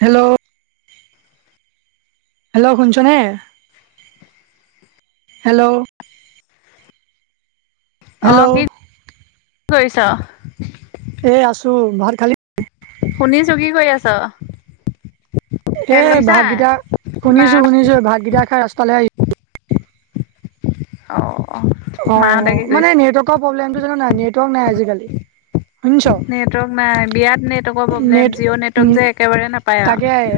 Hello hello শুনিছনে? Hello? Hello অ', কি কৰিছ? এ আছো, ভাত খালি? শুনিছো কি কৰি আছ? এ খেল লৈছা ভাতকেইটা না শুনিছো শুনিছো ভাতকেইটা খাই ৰাস্তালৈ আহি অ'। অ', মাহঁতে কি মানে কৰিছে নেটৱৰ্কৰ প্ৰব্লেমটো জানো নাই নেটৱৰ্ক নাই আজিকালি। শুনিছ? নেটৱৰ্ক নাই, বিয়াত নেটৱৰ্কৰ নেট প্ৰব্লেম, জিঅ' উম নেটৱৰ্ক যে একেবাৰে নাপায় আও।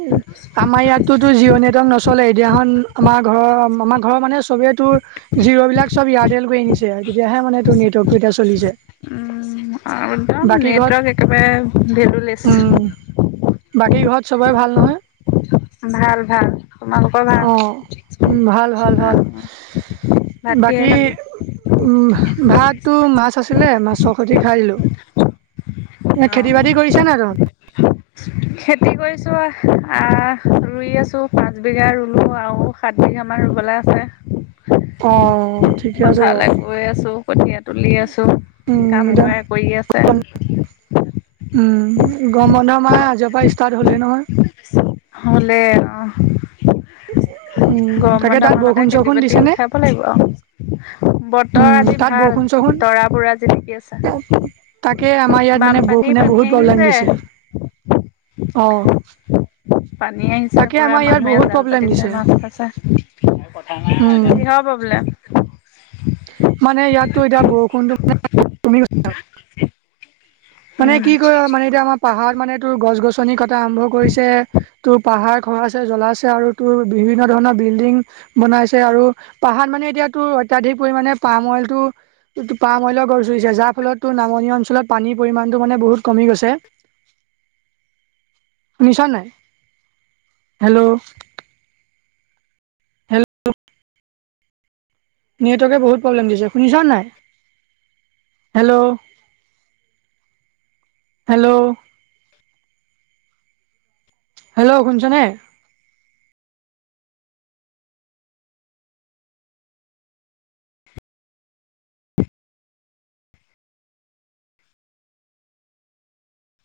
উম'। আমাৰ ইয়াততো জিঅৰ নেটৱৰ্ক নচলেই, এদিনাখন আমাৰ ঘৰৰ আমাৰ ঘৰৰ মানে চবেই তোৰ জিঅ' বিলাক চব এয়াৰটেল কৰি আনিছে, তেতিয়াহে মানে তোৰ নেটৱৰ্কটো এতিয়া চলিছে। উম একদম বাকী ঘৰত নেটৱৰ্ক একেবাৰে ভেলুলেছ। উম বাকী ঘৰত চবৰে ভাল নহয়? ভাল ভাল, তোমাৰলোক? অ উম ভাল ভাল ভাল ভাল কিহে খালি? বাকী উম' ভাতটো মাছ আছিলে মাছৰ সৈতে খাই দিলো। এ খেতি বাতি কৰিছা অ'। [inaudible] খেতি কৰিছো, আহ ৰুই আছো পাঁচ বিঘা ৰুলো আৰু। সাত বিঘা মান ৰুবলে আছে। অ'। ঠিকে আছে বাৰু, পথাৰলে গৈ আছো, কঠীয়া তুলি আছো, উম, কাম এতিয়া কৰাই কৰি আছে। [unintelligible] উম' গৰম বন্ধ আমাৰ আজিৰে পৰা ষ্টাৰ্ট হলেই নহয়। হলেই অ'। [unintelligible] গৰম তাকে বন্ধ তাত মাহতে বৰষুণ খেতি চৰষুণ বাতি দিছেনে? উঠাব লাগিব আও, বতৰ উম, আজি তাত ভাল। বৰষুণ তাকে তৰা পুৰা জিলিকি আছে আমাৰ ইয়াত মানে বানপানী বৰষুণে পানী বহুত প্ৰব্লেম আহিছে দিছে। অ'। পানী আহিছে তাকে পুৰা, আমাৰ ইয়াত মানুহে বহুত জাল প্ৰব্লেম পাতিছে দিছে। মাছ পাইছে। উম, কিহৰ প্ৰব্লেম? মানে ইয়াতটো এতিয়া বৰষুণতো মানে [unintelligible] মানে উম কি কয়, মানে এতিয়া আমাৰ পাহাৰত মানে তোৰ গছ-গছনি কটা আৰম্ভ কৰিছে। তোৰ পাহাৰ খহাইছে, জ্বলাইছে আৰু তোৰ বিভিন্ন ধৰণৰ বিল্ডিং। বনাইছে আৰু, পাহাৰ মানে এতিয়াতো অত্যাধিক পৰিমানে পাম অইলটো পাম অয়লৰ গছ ৰুইছে, যাৰ ফলত তোৰ নামনি অঞ্চলত পানী পৰিমাণটো মানে বহুত কমি গৈছে। শুনিছ নাই, হেল্ল'? [unintelligible] নেটৱৰ্কে বহুত প্ৰব্লেম দিছে, শুনিছ নাই, হেল্ল'? হেল্ল'? হেল্ল' শুনিছনে?